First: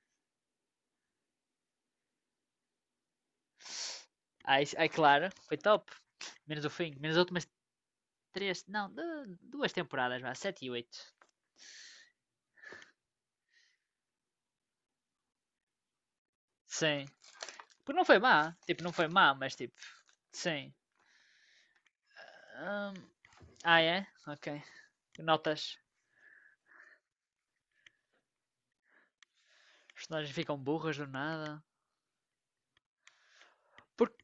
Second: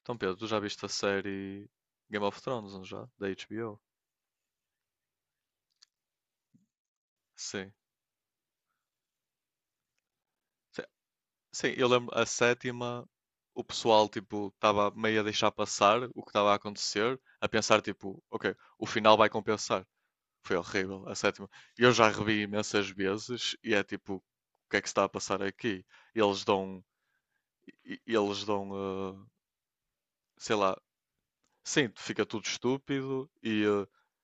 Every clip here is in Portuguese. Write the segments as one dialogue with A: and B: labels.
A: Então, Pedro, tu já viste a série Game of Thrones, não já? Da HBO?
B: Aí claro, foi top. Menos o fim, menos as últimas
A: Sim.
B: três, não, duas temporadas, vá, sete e
A: Sim,
B: oito.
A: sim, eu lembro a sétima, o pessoal tipo estava meio a deixar passar o que estava a
B: Sim.
A: acontecer, a pensar
B: Porque não foi
A: tipo,
B: má,
A: ok,
B: tipo,
A: o
B: não foi
A: final vai
B: má, mas tipo,
A: compensar. Foi
B: sim.
A: horrível a sétima. Eu já revi imensas
B: Hum,
A: vezes e
B: ah,
A: é
B: é?
A: tipo, o
B: Ok.
A: que é que se está a passar
B: Notas.
A: aqui? Eles dão, eles dão,
B: Os personagens
A: sei
B: ficam
A: lá,
B: burras do nada.
A: sim, fica tudo estúpido e
B: Porque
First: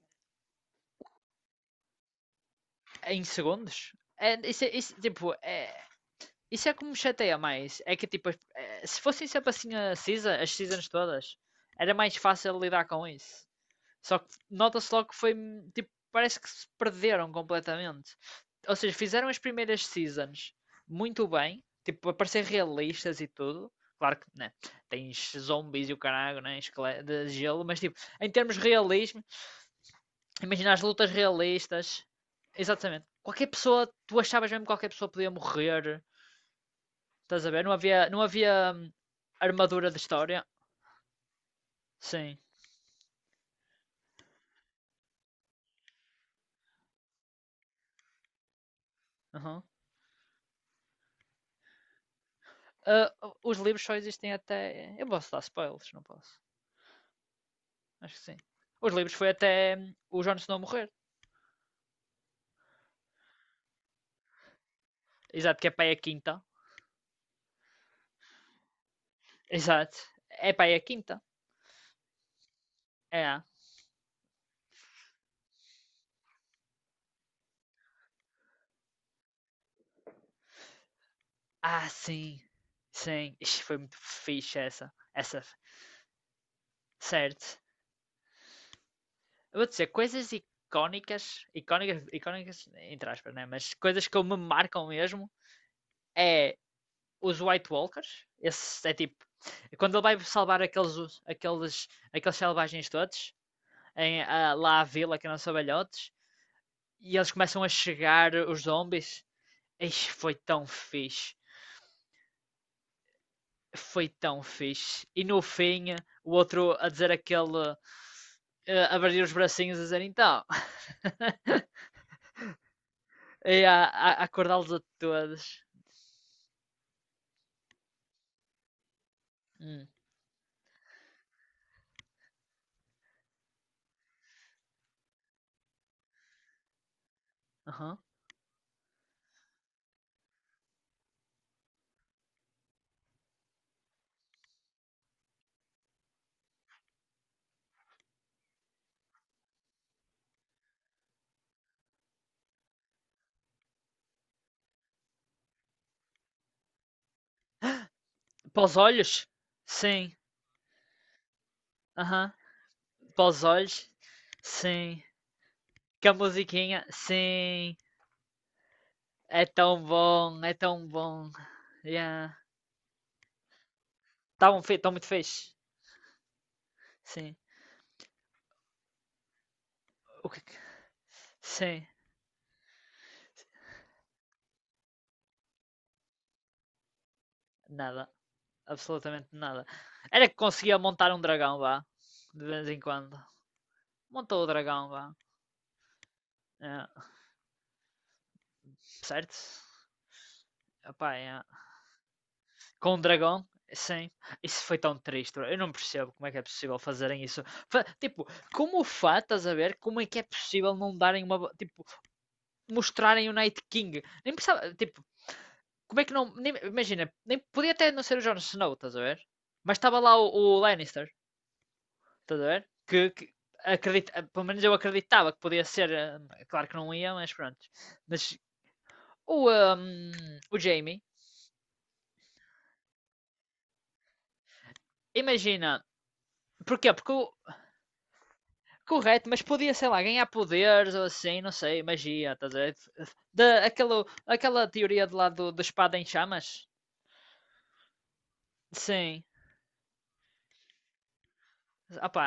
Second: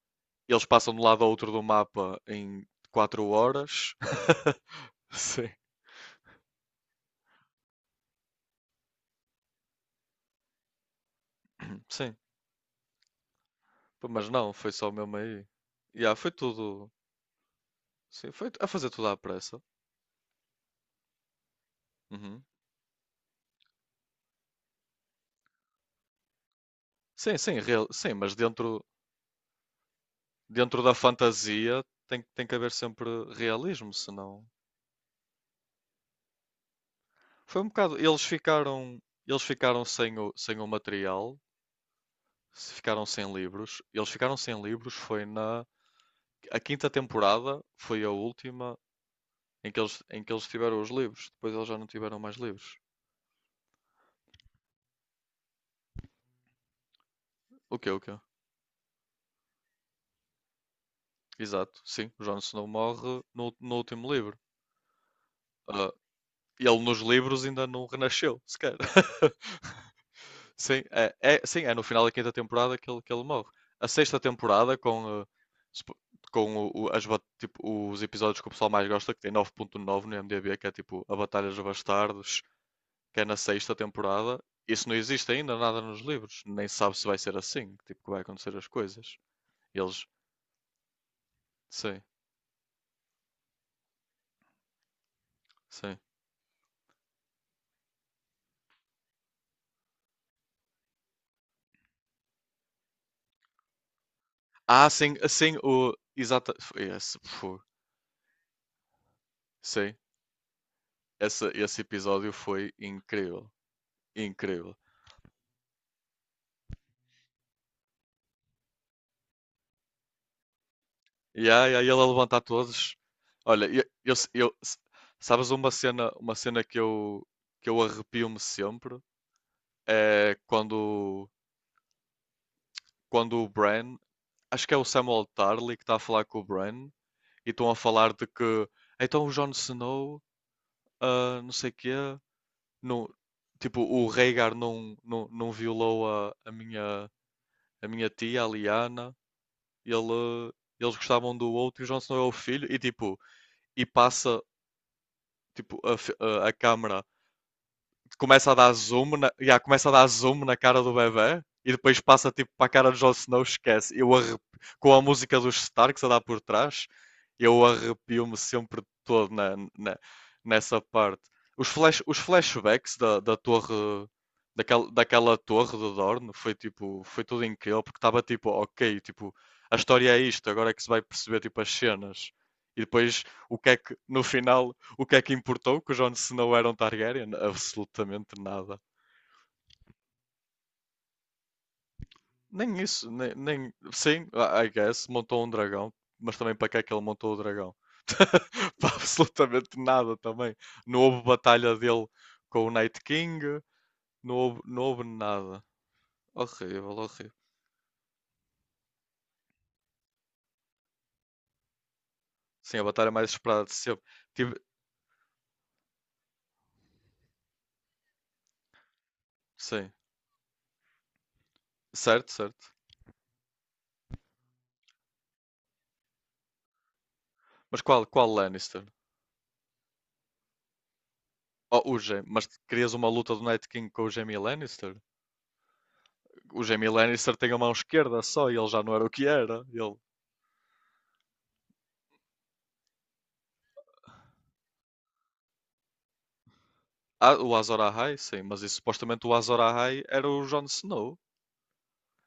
A: eles passam de um lado ao outro do mapa em
B: em
A: 4
B: segundos?
A: horas.
B: É, isso, isso, tipo,
A: Sim.
B: isso é como me chateia mais. É que tipo, se fossem sempre assim as seasons todas, era mais
A: Sim,
B: fácil lidar com isso.
A: pô,
B: Só que
A: mas não, foi só
B: nota-se logo
A: mesmo
B: que foi
A: aí.
B: tipo,
A: Yeah, foi
B: parece que se
A: tudo.
B: perderam completamente.
A: Sim, foi a
B: Ou
A: fazer
B: seja,
A: tudo à
B: fizeram as
A: pressa.
B: primeiras seasons muito bem, tipo, a
A: Uhum.
B: parecer realistas e tudo. Claro que, né, tens zombies e o caralho, né, de
A: Sim, sim,
B: gelo, mas
A: real-
B: tipo,
A: sim,
B: em
A: mas
B: termos de
A: dentro,
B: realismo, imagina
A: dentro
B: as
A: da
B: lutas
A: fantasia
B: realistas.
A: tem que haver sempre
B: Exatamente. Qualquer pessoa,
A: realismo,
B: tu
A: senão.
B: achavas mesmo que qualquer pessoa podia morrer, estás a
A: Foi
B: ver?
A: um
B: Não
A: bocado.
B: havia, não
A: Eles
B: havia
A: ficaram, eles ficaram
B: armadura de
A: sem o,
B: história.
A: sem o material,
B: Sim.
A: se ficaram sem livros. Eles ficaram sem livros, foi na. A quinta temporada foi a última
B: Aham.
A: em que eles tiveram os livros. Depois eles já não tiveram mais livros.
B: Ah, os livros só existem até. Eu posso dar spoilers, não posso.
A: O quê?
B: Acho que sim. Os livros foi até o Jon Snow morrer.
A: Exato, sim. O Jon Snow morre no, no último livro.
B: Exato, que é para aí
A: Ah,
B: a quinta.
A: ele nos livros ainda não renasceu, sequer.
B: Exato. É para aí a
A: Sim, é,
B: quinta.
A: é- sim, é no final da quinta temporada que ele
B: É.
A: morre. A sexta temporada, com, supo- com o- as bat- tipo, os episódios que o pessoal mais gosta, que tem 9.9 no IMDb, que é tipo A Batalha dos
B: Ah,
A: Bastardos,
B: sim.
A: que é na
B: Sim. Ixi,
A: sexta
B: foi muito
A: temporada,
B: fixe
A: isso
B: essa.
A: não existe
B: Essa.
A: ainda nada nos livros. Nem se sabe se vai ser
B: Certo.
A: assim, tipo, que vai acontecer as coisas.
B: Eu vou dizer,
A: Eles,
B: coisas icónicas.
A: sim,
B: Icónicas, icónicas, entre aspas, né? Mas coisas que me marcam mesmo
A: sim.
B: é os White Walkers. Esse é tipo. Quando ele vai salvar aqueles selvagens todos, lá à
A: Ah, sim,
B: vila que não são
A: sim, o.
B: velhotes,
A: Exata. Foi
B: e
A: esse,
B: eles começam a chegar, os zombies,
A: sim,
B: Ixi, foi tão fixe.
A: esse episódio foi incrível.
B: Foi tão
A: Incrível.
B: fixe. E no fim, o outro a dizer aquele. A abrir os bracinhos a dizer então.
A: E aí, aí ele a levantar todos.
B: E
A: Olha,
B: a,
A: eu,
B: a,
A: eu,
B: a
A: eu
B: acordá-los a todos.
A: sabes uma cena que eu arrepio-me sempre
B: Hum,
A: é quando, quando o Bran, acho que é o Samuel Tarly que está a falar com o Bran e estão a
B: aham.
A: falar de que então o Jon Snow, ah, não sei quê, não, tipo, o Rhaegar não violou a minha tia, a Liana, ele, eles gostavam do outro e o Jon Snow é o filho, e tipo, e passa tipo, a câmera começa a
B: Para
A: dar
B: os
A: zoom
B: olhos?
A: na, yeah, começa a dar
B: Sim.
A: zoom na cara do bebê e depois passa
B: Aham.
A: tipo para a cara do Jon
B: Para
A: Snow,
B: os olhos?
A: esquece. Eu arrep... com a
B: Sim.
A: música dos Starks a
B: Que a
A: dar por
B: musiquinha?
A: trás, eu
B: Sim.
A: arrepio-me sempre todo
B: É
A: na,
B: tão
A: na,
B: bom, é
A: nessa
B: tão
A: parte.
B: bom.
A: Os, flash, os
B: Yeah.
A: flashbacks da, da torre
B: Estavam tão
A: daquela,
B: muito
A: daquela
B: fixe.
A: torre do Dorne foi tipo, foi
B: Sim.
A: tudo incrível porque estava tipo, ok, tipo, a história é
B: O que-
A: isto, agora é que se vai perceber tipo as
B: Sim.
A: cenas. E depois o que é que no final o que é que importou que o Jon Snow era um Targaryen?
B: Nada.
A: Absolutamente nada.
B: Absolutamente nada. Era que conseguia montar um dragão, vá. De vez
A: Nem
B: em
A: isso,
B: quando.
A: nem, nem... Sim,
B: Montou o
A: I
B: dragão,
A: guess,
B: vá.
A: montou um dragão, mas também para que é
B: É,
A: que ele montou o dragão? para
B: certo?
A: absolutamente nada também. Não
B: Epá,
A: houve
B: é.
A: batalha dele com o
B: Com
A: Night
B: um dragão,
A: King,
B: sim.
A: não houve,
B: Isso foi
A: não
B: tão
A: houve
B: triste. Eu
A: nada.
B: não percebo como é que é possível
A: Horrível,
B: fazerem
A: horrível.
B: isso. Tipo, como o Fá, estás a ver? Como é que é possível não darem uma. Tipo,
A: Sim, a batalha
B: mostrarem
A: mais
B: o Night
A: esperada de sempre.
B: King? Nem
A: Tive...
B: precisava. Tipo, como é que não. Imagina, nem, podia até não ser o Jon Snow, estás a ver? Mas
A: Sim,
B: estava lá o Lannister.
A: certo,
B: Estás a ver?
A: certo.
B: Que acredita, pelo menos eu acreditava que podia ser, claro que não ia, mas pronto.
A: Mas qual,
B: Mas
A: qual Lannister?
B: o, ehm, o Jamie,
A: Oh, o Jaime. Mas querias uma luta do Night King com o Jaime Lannister?
B: imagina,
A: O Jamie
B: porquê? Porque
A: Lannister tem a mão esquerda só e ele já não era o que
B: correto, mas
A: era.
B: podia, sei
A: Ele...
B: lá, ganhar poderes ou assim, não sei, magia, estás a ver? Aquela teoria de lá da espada em chamas?
A: Ah, o Azor Ahai, sim, mas e, supostamente
B: Sim.
A: o Azor Ahai era o Jon Snow.
B: Ah pá,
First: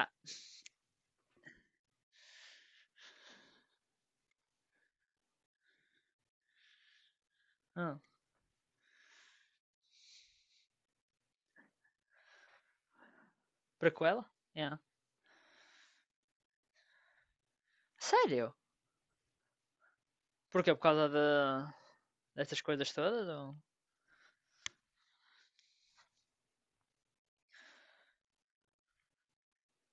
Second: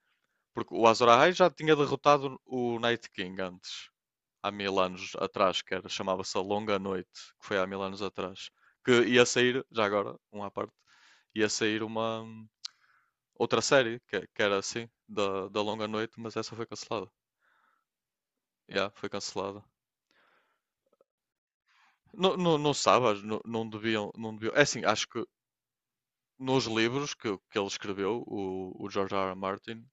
A: Porque o Azor Ahai já tinha derrotado o Night King antes, há 1000 anos atrás, que era, chamava-se A Longa Noite, que foi há mil
B: hum,
A: anos atrás. Que ia sair, já agora, um à parte, ia sair uma outra série,
B: prequela?
A: que era
B: Yeah.
A: assim, da, da Longa Noite, mas essa foi cancelada.
B: Sério?
A: Já, foi cancelada.
B: Porquê? Por causa
A: Não, não,
B: dessas
A: não
B: coisas
A: sabes,
B: todas?
A: não,
B: Ou...
A: não deviam, não deviam. É assim, acho que nos livros que ele escreveu, o George R. R. Martin,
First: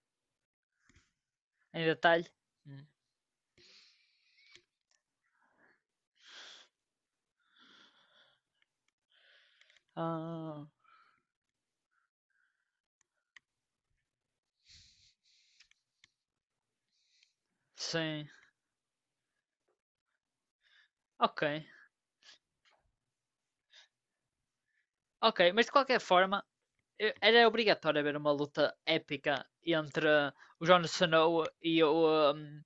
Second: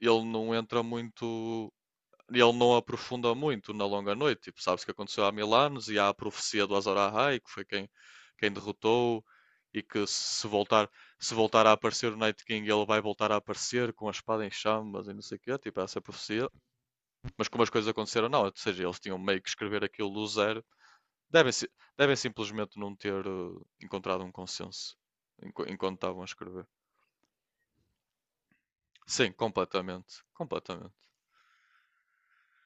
A: ele não entra muito,
B: Em detalhe?
A: ele não
B: Hum.
A: aprofunda muito na Longa Noite. Tipo, sabes que aconteceu há 1000 anos e há a profecia do Azor Ahai, que foi quem, quem derrotou, e que se
B: Ah,
A: voltar, se voltar a aparecer o Night King, ele vai voltar a aparecer com a espada em chamas e não sei o quê, tipo, essa profecia. Mas como as coisas aconteceram,
B: sim.
A: não. Ou seja, eles tinham meio que escrever aquilo do zero.
B: Ok.
A: Devem, devem simplesmente não ter encontrado um consenso
B: Ok, mas de
A: enquanto
B: qualquer
A: estavam a
B: forma,
A: escrever.
B: era obrigatório haver uma luta
A: Sim,
B: épica entre
A: completamente.
B: o Jon
A: Completamente.
B: Snow e o, um,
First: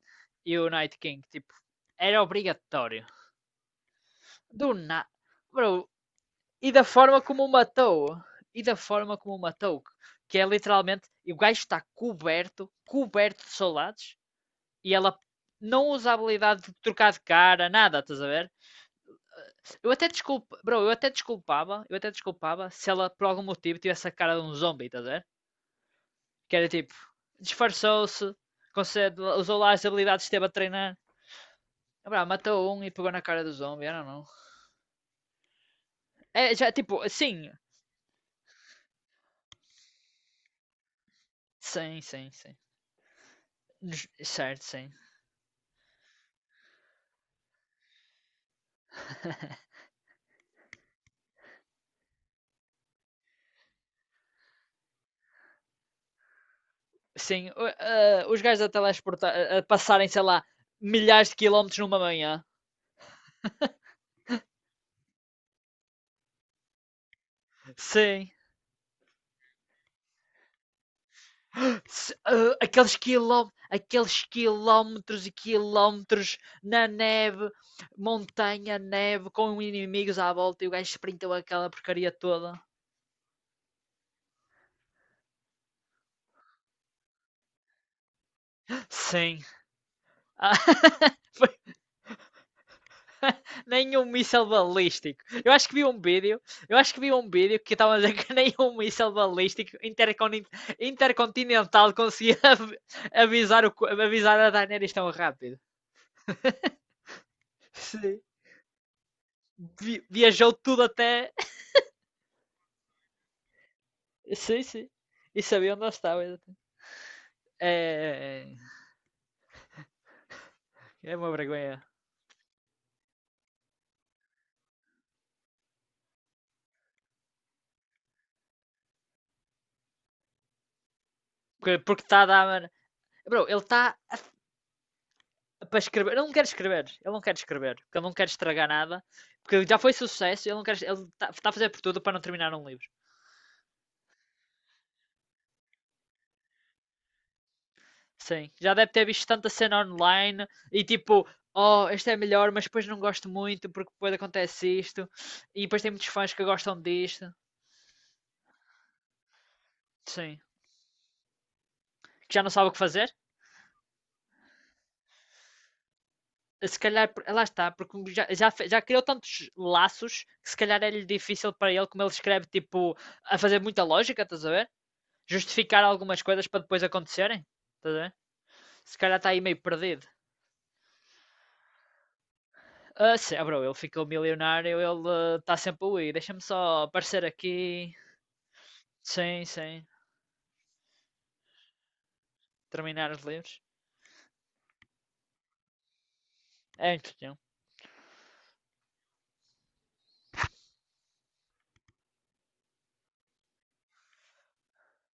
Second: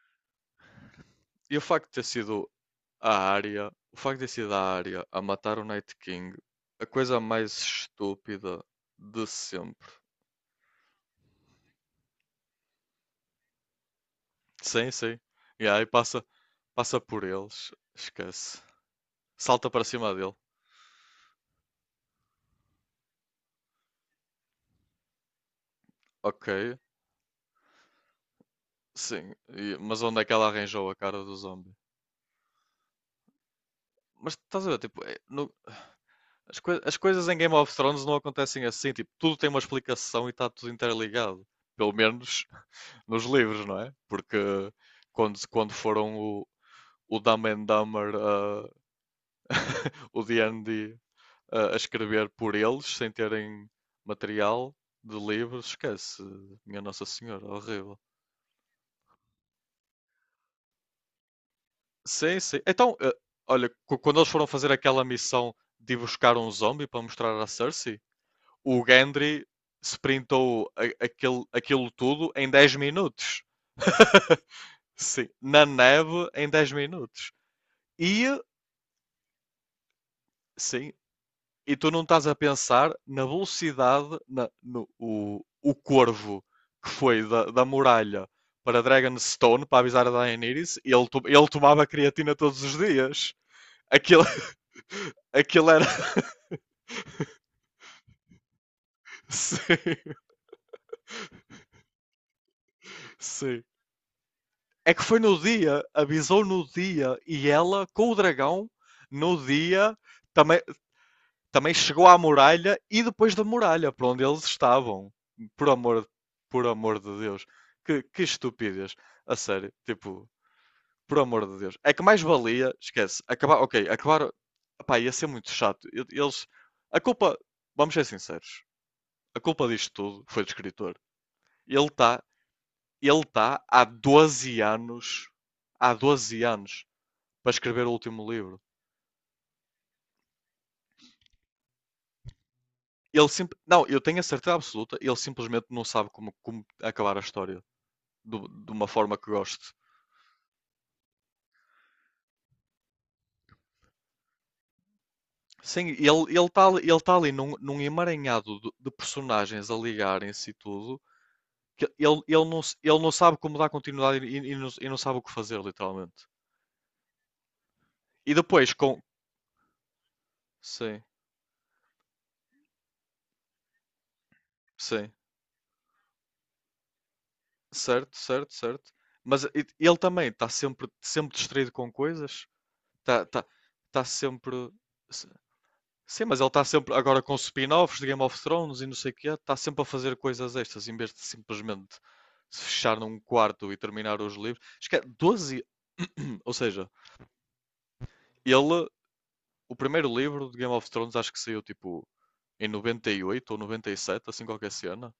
B: e o Night King. Tipo,
A: E o facto de ter
B: era
A: sido
B: obrigatório.
A: a área, o facto de ter sido a
B: Do
A: área
B: na...
A: a matar o
B: Bro,
A: Night King,
B: e da
A: a coisa
B: forma como o
A: mais
B: matou. E
A: estúpida
B: da forma
A: de
B: como o matou.
A: sempre.
B: Que é literalmente, e o gajo está coberto, coberto de soldados,
A: Sim,
B: e ela
A: sim. E aí
B: não usa a
A: passa,
B: habilidade de
A: passa
B: trocar de
A: por
B: cara,
A: eles,
B: nada, estás a ver?
A: esquece. Salta para
B: Eu até
A: cima dele.
B: desculpa, bro, eu até desculpava, se ela por algum motivo tivesse a cara de um zombie, estás a ver? Que era
A: Ok,
B: tipo, disfarçou-se,
A: sim.
B: usou lá
A: E-
B: as
A: mas onde
B: habilidades
A: é
B: que
A: que
B: esteve
A: ela
B: a
A: arranjou a
B: treinar.
A: cara do zombie?
B: Ah, pá, matou um e pegou na cara do zombie, I não. know.
A: Mas estás a ver, tipo, é- no-
B: É,
A: as,
B: já,
A: coi- as
B: tipo,
A: coisas em
B: sim.
A: Game of Thrones não acontecem assim, tipo, tudo tem uma explicação e está tudo interligado. Pelo
B: Sim, sim,
A: menos
B: sim.
A: nos livros, não é? Porque
B: Certo, sim.
A: quando, quando foram o Dumb and Dumber, o D&D, a escrever por eles, sem terem material de livros, esquece. Minha Nossa
B: Sim,
A: Senhora, horrível.
B: os gajos a teleportar, a passarem, sei lá, milhares de quilómetros numa manhã.
A: Sim, sim. Então, olha, cu- quando eles foram fazer aquela missão de ir buscar um zombie para mostrar à Cersei,
B: Sim.
A: o Gendry sprintou a- aquele, aquilo
B: Se-
A: tudo em
B: ah,
A: 10
B: aqueles
A: minutos.
B: quilómetros, aqueles
A: Sim,
B: quilómetros e
A: na neve
B: quilómetros
A: em 10
B: na
A: minutos.
B: neve,
A: E,
B: montanha, neve, com inimigos à volta e o gajo
A: sim,
B: sprintou aquela
A: e tu não
B: porcaria
A: estás a
B: toda.
A: pensar na velocidade, na- no, o corvo que foi da, da muralha para
B: Sim.
A: Dragonstone para avisar a
B: Ah,
A: Daenerys, ele, ele
B: foi
A: tomava creatina todos os dias.
B: nenhum
A: Aquilo,
B: míssel balístico. Eu acho
A: aquilo
B: que vi
A: era.
B: um vídeo, eu acho que vi um vídeo que estava a dizer que nenhum míssel
A: Sim,
B: balístico intercontinental conseguia
A: sim.
B: avisar a
A: É
B: Daenerys
A: que
B: tão
A: foi no
B: rápido.
A: dia, avisou no dia, e ela com o
B: Sim.
A: dragão, no dia,
B: Viajou
A: também
B: tudo até.
A: também chegou à muralha e depois da muralha, para onde eles
B: Sim, sim.
A: estavam.
B: E
A: Por
B: sabia onde ela
A: amor,
B: estava. Exatamente.
A: por amor de Deus. Que
B: É,
A: estupidez. A sério, tipo,
B: é
A: por
B: uma
A: amor de Deus.
B: vergonha.
A: É que mais valia, esquece, acabar, ok, acabar, pá, ia ser muito chato. Eles, a culpa, vamos ser sinceros, a culpa disto tudo foi do escritor.
B: Porque,
A: Ele
B: porque está
A: está
B: a dar.
A: ele
B: Bro, ele
A: tá
B: está
A: há 12 anos,
B: para
A: há
B: escrever. Ele não
A: 12
B: quer
A: anos,
B: escrever. Ele não quer
A: para
B: escrever.
A: escrever o
B: Porque ele não quer
A: último livro.
B: estragar nada. Porque já foi sucesso. Ele não quer. Ele está tá a fazer por tudo para não terminar um livro.
A: Ele sim, não, eu tenho a certeza absoluta, ele simplesmente não sabe como, como acabar a história do-
B: Sim.
A: de
B: Já
A: uma
B: deve ter
A: forma
B: visto
A: que
B: tanta
A: gosto.
B: cena online e tipo. Oh, este é melhor, mas depois não gosto muito porque depois acontece isto. E depois tem
A: Sim, ele
B: muitos fãs
A: ele
B: que
A: está
B: gostam
A: ele ele tá
B: disto.
A: ali num, num emaranhado de personagens a
B: Sim.
A: ligarem-se e tudo, que ele,
B: Que já não sabe o que
A: ele não
B: fazer.
A: sabe como dar continuidade e não sabe o que fazer, literalmente.
B: Se calhar, lá está, porque já,
A: E
B: já,
A: depois
B: já
A: com.
B: criou tantos laços que se calhar
A: Sim,
B: é-lhe difícil para ele, como ele escreve, tipo, a fazer muita lógica, estás a ver?
A: sim.
B: Justificar algumas coisas para depois acontecerem, estás a ver?
A: Certo, certo, certo.
B: Se calhar está aí
A: Mas
B: meio
A: ele
B: perdido.
A: também está sempre, sempre distraído com coisas.
B: Ah,
A: Está
B: sim,
A: tá,
B: ah,
A: tá
B: bro, ele
A: tá
B: ficou
A: sempre.
B: milionário, ele está sempre a ir.
A: Sim, mas
B: Deixa-me
A: ele está
B: só
A: sempre agora
B: aparecer
A: com
B: aqui.
A: spin-offs de Game of Thrones e não sei o quê,
B: Sim,
A: está sempre a
B: sim.
A: fazer coisas extras em vez de simplesmente se fechar
B: Terminar
A: num
B: os livros.
A: quarto e terminar os livros. Acho que é 12, ou seja,
B: É impossível.
A: ele, o primeiro livro de Game of Thrones acho que saiu tipo em 98 ou 97, assim qualquer cena.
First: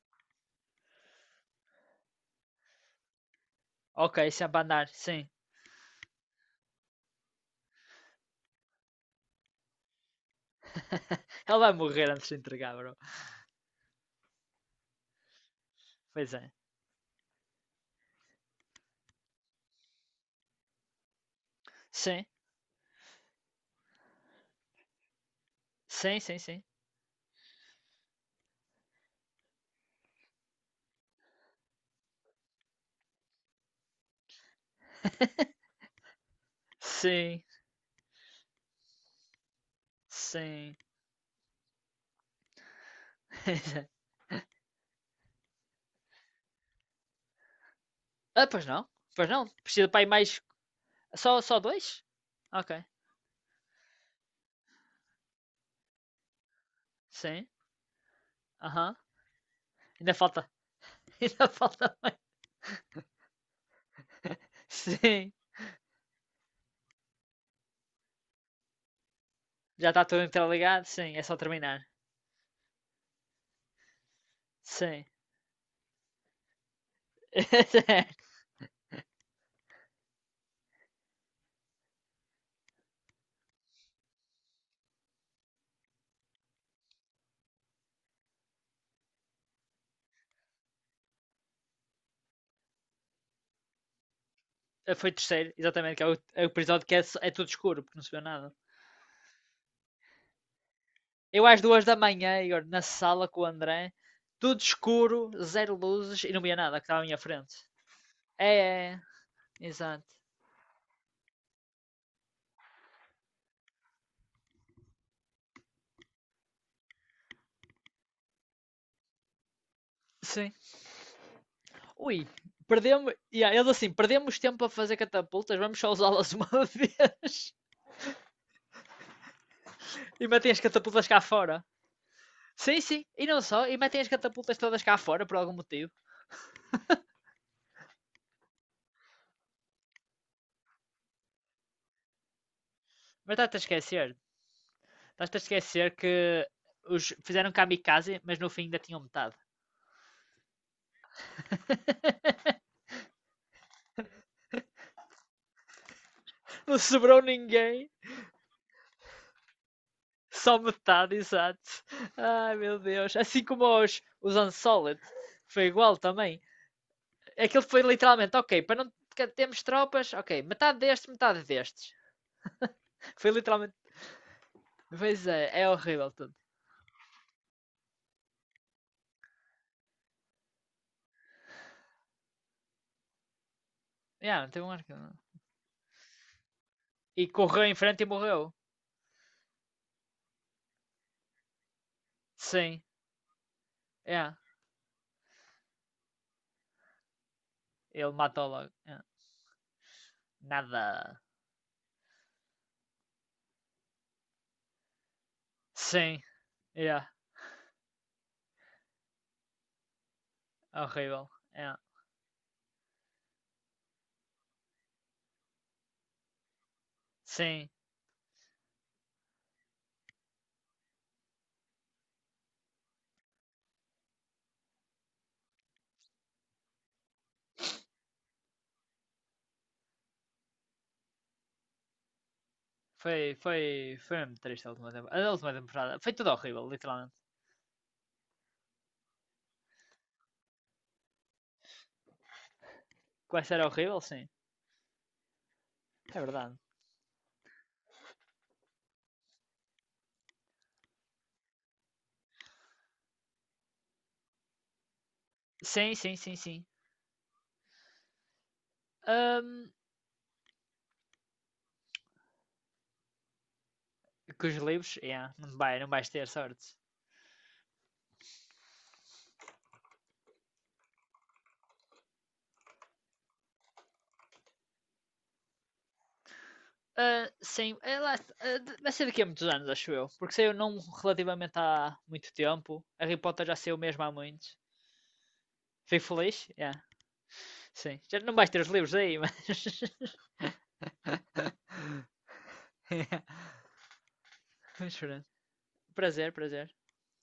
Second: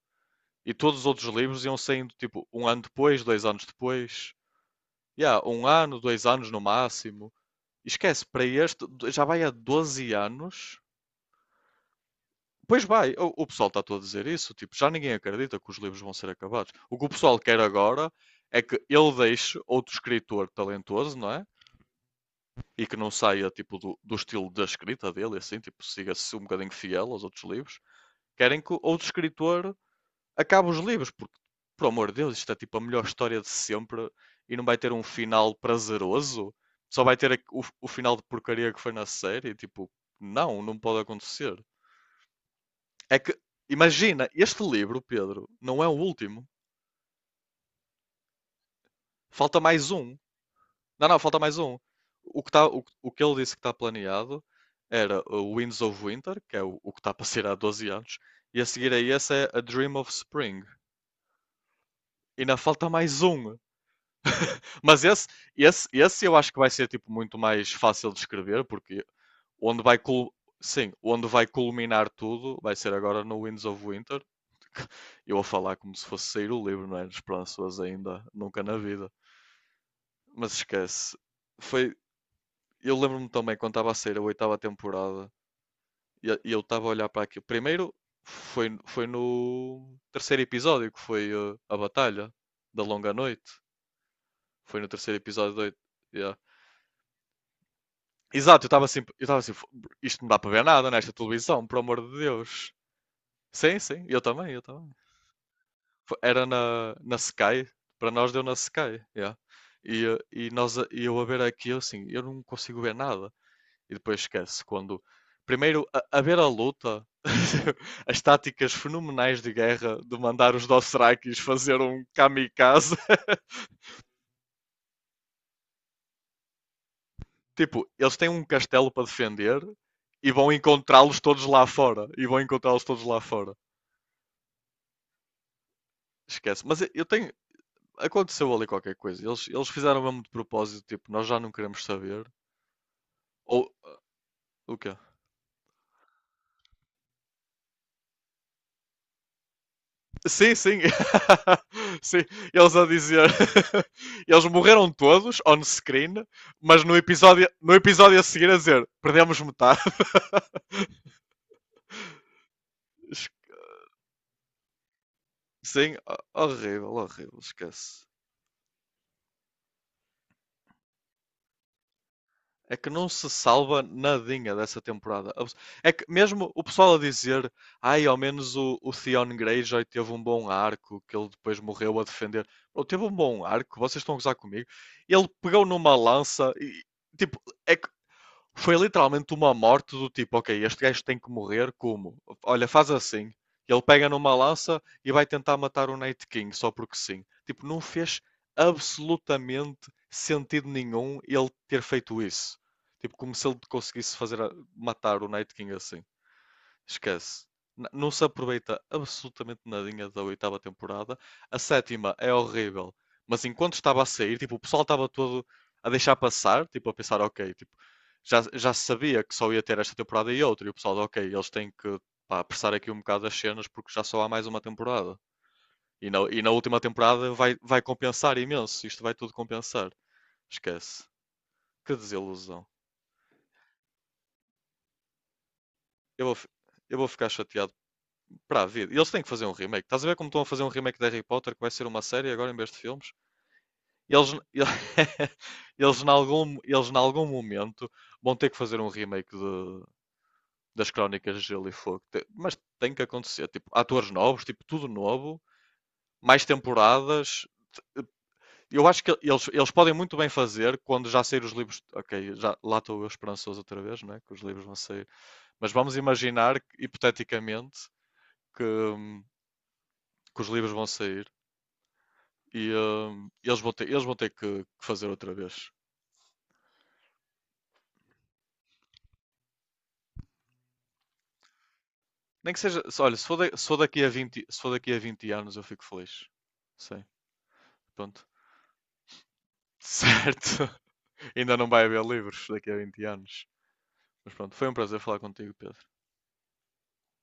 A: E todos os outros livros iam saindo tipo um ano depois, 2 anos
B: Ok,
A: depois.
B: sempre a andar, sim.
A: Yeah, um ano, 2 anos no máximo. Esquece, para este já vai há 12 anos.
B: Ele vai morrer antes de entregar,
A: Pois
B: bro.
A: vai, o pessoal está todo a dizer isso, tipo, já ninguém acredita que os livros vão ser
B: Pois é.
A: acabados. O que o pessoal quer agora é que ele deixe outro escritor talentoso, não é?
B: Sim,
A: E que não saia, tipo, do, do estilo da escrita dele, assim, tipo,
B: sim,
A: siga-se um
B: sim, sim.
A: bocadinho fiel aos outros livros. Querem que outro escritor acabe os livros, porque, por amor de Deus, isto é, tipo, a melhor história de sempre e não vai ter um final prazeroso? Só vai ter
B: Sim,
A: o final de porcaria que foi na série? Tipo, não,
B: sim.
A: não pode acontecer. É que, imagina, este livro, Pedro, não é o último.
B: Ah, pois não. Pois não.
A: Falta
B: Precisa
A: mais
B: para aí
A: um.
B: mais.
A: Não, não, falta
B: Só,
A: mais
B: só
A: um.
B: dois?
A: O que, tá,
B: Ok.
A: o que ele disse que está planeado era o Winds of Winter, que é o que está para ser
B: Sim.
A: há 12 anos, e a
B: Aham.
A: seguir
B: Uhum.
A: a esse é A Dream of
B: Ainda falta.
A: Spring.
B: Ainda falta mais.
A: E ainda falta mais um. Mas esse,
B: Sim.
A: esse eu acho que vai ser tipo muito mais fácil de escrever, porque onde
B: Já
A: vai,
B: está tudo
A: cul-
B: interligado?
A: sim,
B: Sim, é
A: onde
B: só
A: vai
B: terminar.
A: culminar tudo vai ser agora no Winds of Winter.
B: Sim.
A: Eu a falar como se fosse sair o livro, não é? Esperanças ainda, nunca na vida. Mas esquece. Foi, eu lembro-me também quando estava a sair a oitava temporada e eu estava a olhar para aquilo. Primeiro foi, foi no terceiro episódio que foi a batalha da Longa Noite. Foi no
B: Foi
A: terceiro
B: terceiro,
A: episódio da oit-
B: exatamente, que
A: yeah.
B: é o episódio que é tudo escuro, porque não se vê nada.
A: Exato, eu estava assim, isto não dá para ver nada nesta
B: Eu às
A: televisão, por
B: 2 da
A: amor de
B: manhã, Igor,
A: Deus.
B: na sala com o
A: Sim,
B: André,
A: sim, eu também,
B: tudo
A: eu também.
B: escuro, zero
A: Fo-
B: luzes e não
A: Era
B: via nada que
A: na,
B: estava à
A: na
B: minha frente.
A: Sky, para nós deu na
B: É, é,
A: Sky,
B: é,
A: yeah.
B: exato.
A: E, e, nós, a- e eu a ver aqui, eu assim, eu não consigo ver nada. E depois esquece, quando... Primeiro, a ver a luta, as táticas fenomenais de guerra de
B: Sim.
A: mandar os Dothrakis fazer um
B: Ui,
A: kamikaze.
B: perdemos. Yeah, eles assim, perdemos tempo a fazer catapultas, vamos só usá-las uma vez
A: Tipo, eles têm um castelo para defender
B: e
A: e
B: metem
A: vão
B: as catapultas
A: encontrá-los
B: cá
A: todos
B: fora.
A: lá fora. E vão
B: Sim,
A: encontrá-los todos
B: sim,
A: lá
B: e não
A: fora.
B: só, e metem as catapultas todas cá fora por algum motivo.
A: Esquece. Mas eu tenho, aconteceu ali qualquer coisa. Eles fizeram mesmo de propósito, tipo, nós já não queremos saber.
B: Mas estás-te
A: Ou
B: a esquecer,
A: o quê?
B: estás-te a esquecer que os fizeram kamikaze, mas no fim ainda tinham metade.
A: Sim, sim. sim, eles a dizer. eles morreram todos on screen,
B: Não
A: mas no
B: sobrou
A: episódio, no
B: ninguém.
A: episódio a seguir a dizer perdemos metade.
B: Só metade, exato. Ai meu Deus. Assim como os Unsolid. Foi
A: sim,
B: igual também.
A: horrível, horrível,
B: Aquilo foi
A: esquece.
B: literalmente, ok, para não termos tropas, ok, metade destes, metade destes.
A: É que não se
B: Foi literalmente.
A: salva nadinha dessa
B: Pois
A: temporada.
B: é
A: É que
B: horrível tudo.
A: mesmo o pessoal a dizer, ai, ao menos o Theon Greyjoy teve um bom arco, que ele depois morreu a defender. Ele teve um bom arco, vocês estão a gozar
B: Yeah, não teve
A: comigo.
B: um arco.
A: Ele pegou numa lança e,
B: E
A: tipo,
B: correu
A: é
B: em
A: que
B: frente e morreu.
A: foi literalmente uma morte do tipo, ok, este gajo tem que morrer, como? Olha,
B: Sim,
A: faz assim. Ele pega
B: yeah.
A: numa lança e vai tentar matar o Night King só porque sim. Tipo, não
B: Ele
A: fez
B: matou logo. Yeah.
A: absolutamente sentido nenhum
B: Nada.
A: ele ter feito isso. Tipo, como se ele conseguisse fazer a- matar o Night King assim.
B: Sim, yeah.
A: Esquece. N- Não se aproveita absolutamente nadinha da oitava temporada.
B: Horrível.
A: A
B: Yeah.
A: sétima é horrível. Mas enquanto estava a sair, tipo, o pessoal estava todo a deixar passar, tipo, a pensar, ok,
B: Sim,
A: tipo, já, já se sabia que só ia ter esta temporada e outra. E o pessoal, ok, eles têm que, pá, apressar aqui um bocado as cenas porque já só há mais uma temporada. E na última temporada vai, vai compensar imenso. Isto vai tudo compensar. Esquece. Que desilusão.
B: foi mesmo triste a última temporada. A última temporada. Foi
A: Eu
B: tudo
A: vou, fi-
B: horrível,
A: eu vou
B: literalmente.
A: ficar chateado para a vida. E eles têm que fazer um remake. Estás a ver como estão a fazer um remake de Harry Potter, que vai ser uma série agora em vez de filmes?
B: Quase era horrível, sim.
A: Eles, eles,
B: É verdade.
A: eles em algum momento vão ter que fazer um remake de, das Crónicas de Gelo e Fogo. Te- Mas tem que acontecer. Tipo, atores novos, tipo, tudo novo,
B: Sim, sim, sim,
A: mais
B: sim.
A: temporadas. Eu acho que eles
B: Ahm,
A: podem muito bem fazer quando já sair os livros. Ok, já, lá estou eu esperançoso outra vez, né? Que os
B: com os
A: livros vão
B: livros,
A: sair.
B: yeah, não,
A: Mas
B: não
A: vamos
B: vais ter
A: imaginar,
B: sorte.
A: hipoteticamente, que, hum, que os livros vão sair e eles vão ter que fazer outra vez.
B: Ah, sim, ah, vai ser daqui a muitos anos, acho eu. Porque saiu não relativamente há muito
A: Nem que seja,
B: tempo.
A: olha,
B: Harry
A: se for,
B: Potter
A: da-
B: já
A: se for
B: saiu
A: daqui
B: mesmo
A: a
B: há
A: 20
B: muitos.
A: se for daqui a 20 anos eu fico
B: Fico
A: feliz.
B: feliz? Yeah,
A: Sei,
B: sim. Já
A: pronto.
B: não vais ter os livros aí, mas.
A: Certo. Ainda não vai haver livros daqui a vinte
B: Yeah.
A: anos. Mas pronto, foi um prazer falar contigo, Pedro.
B: Prazer, prazer.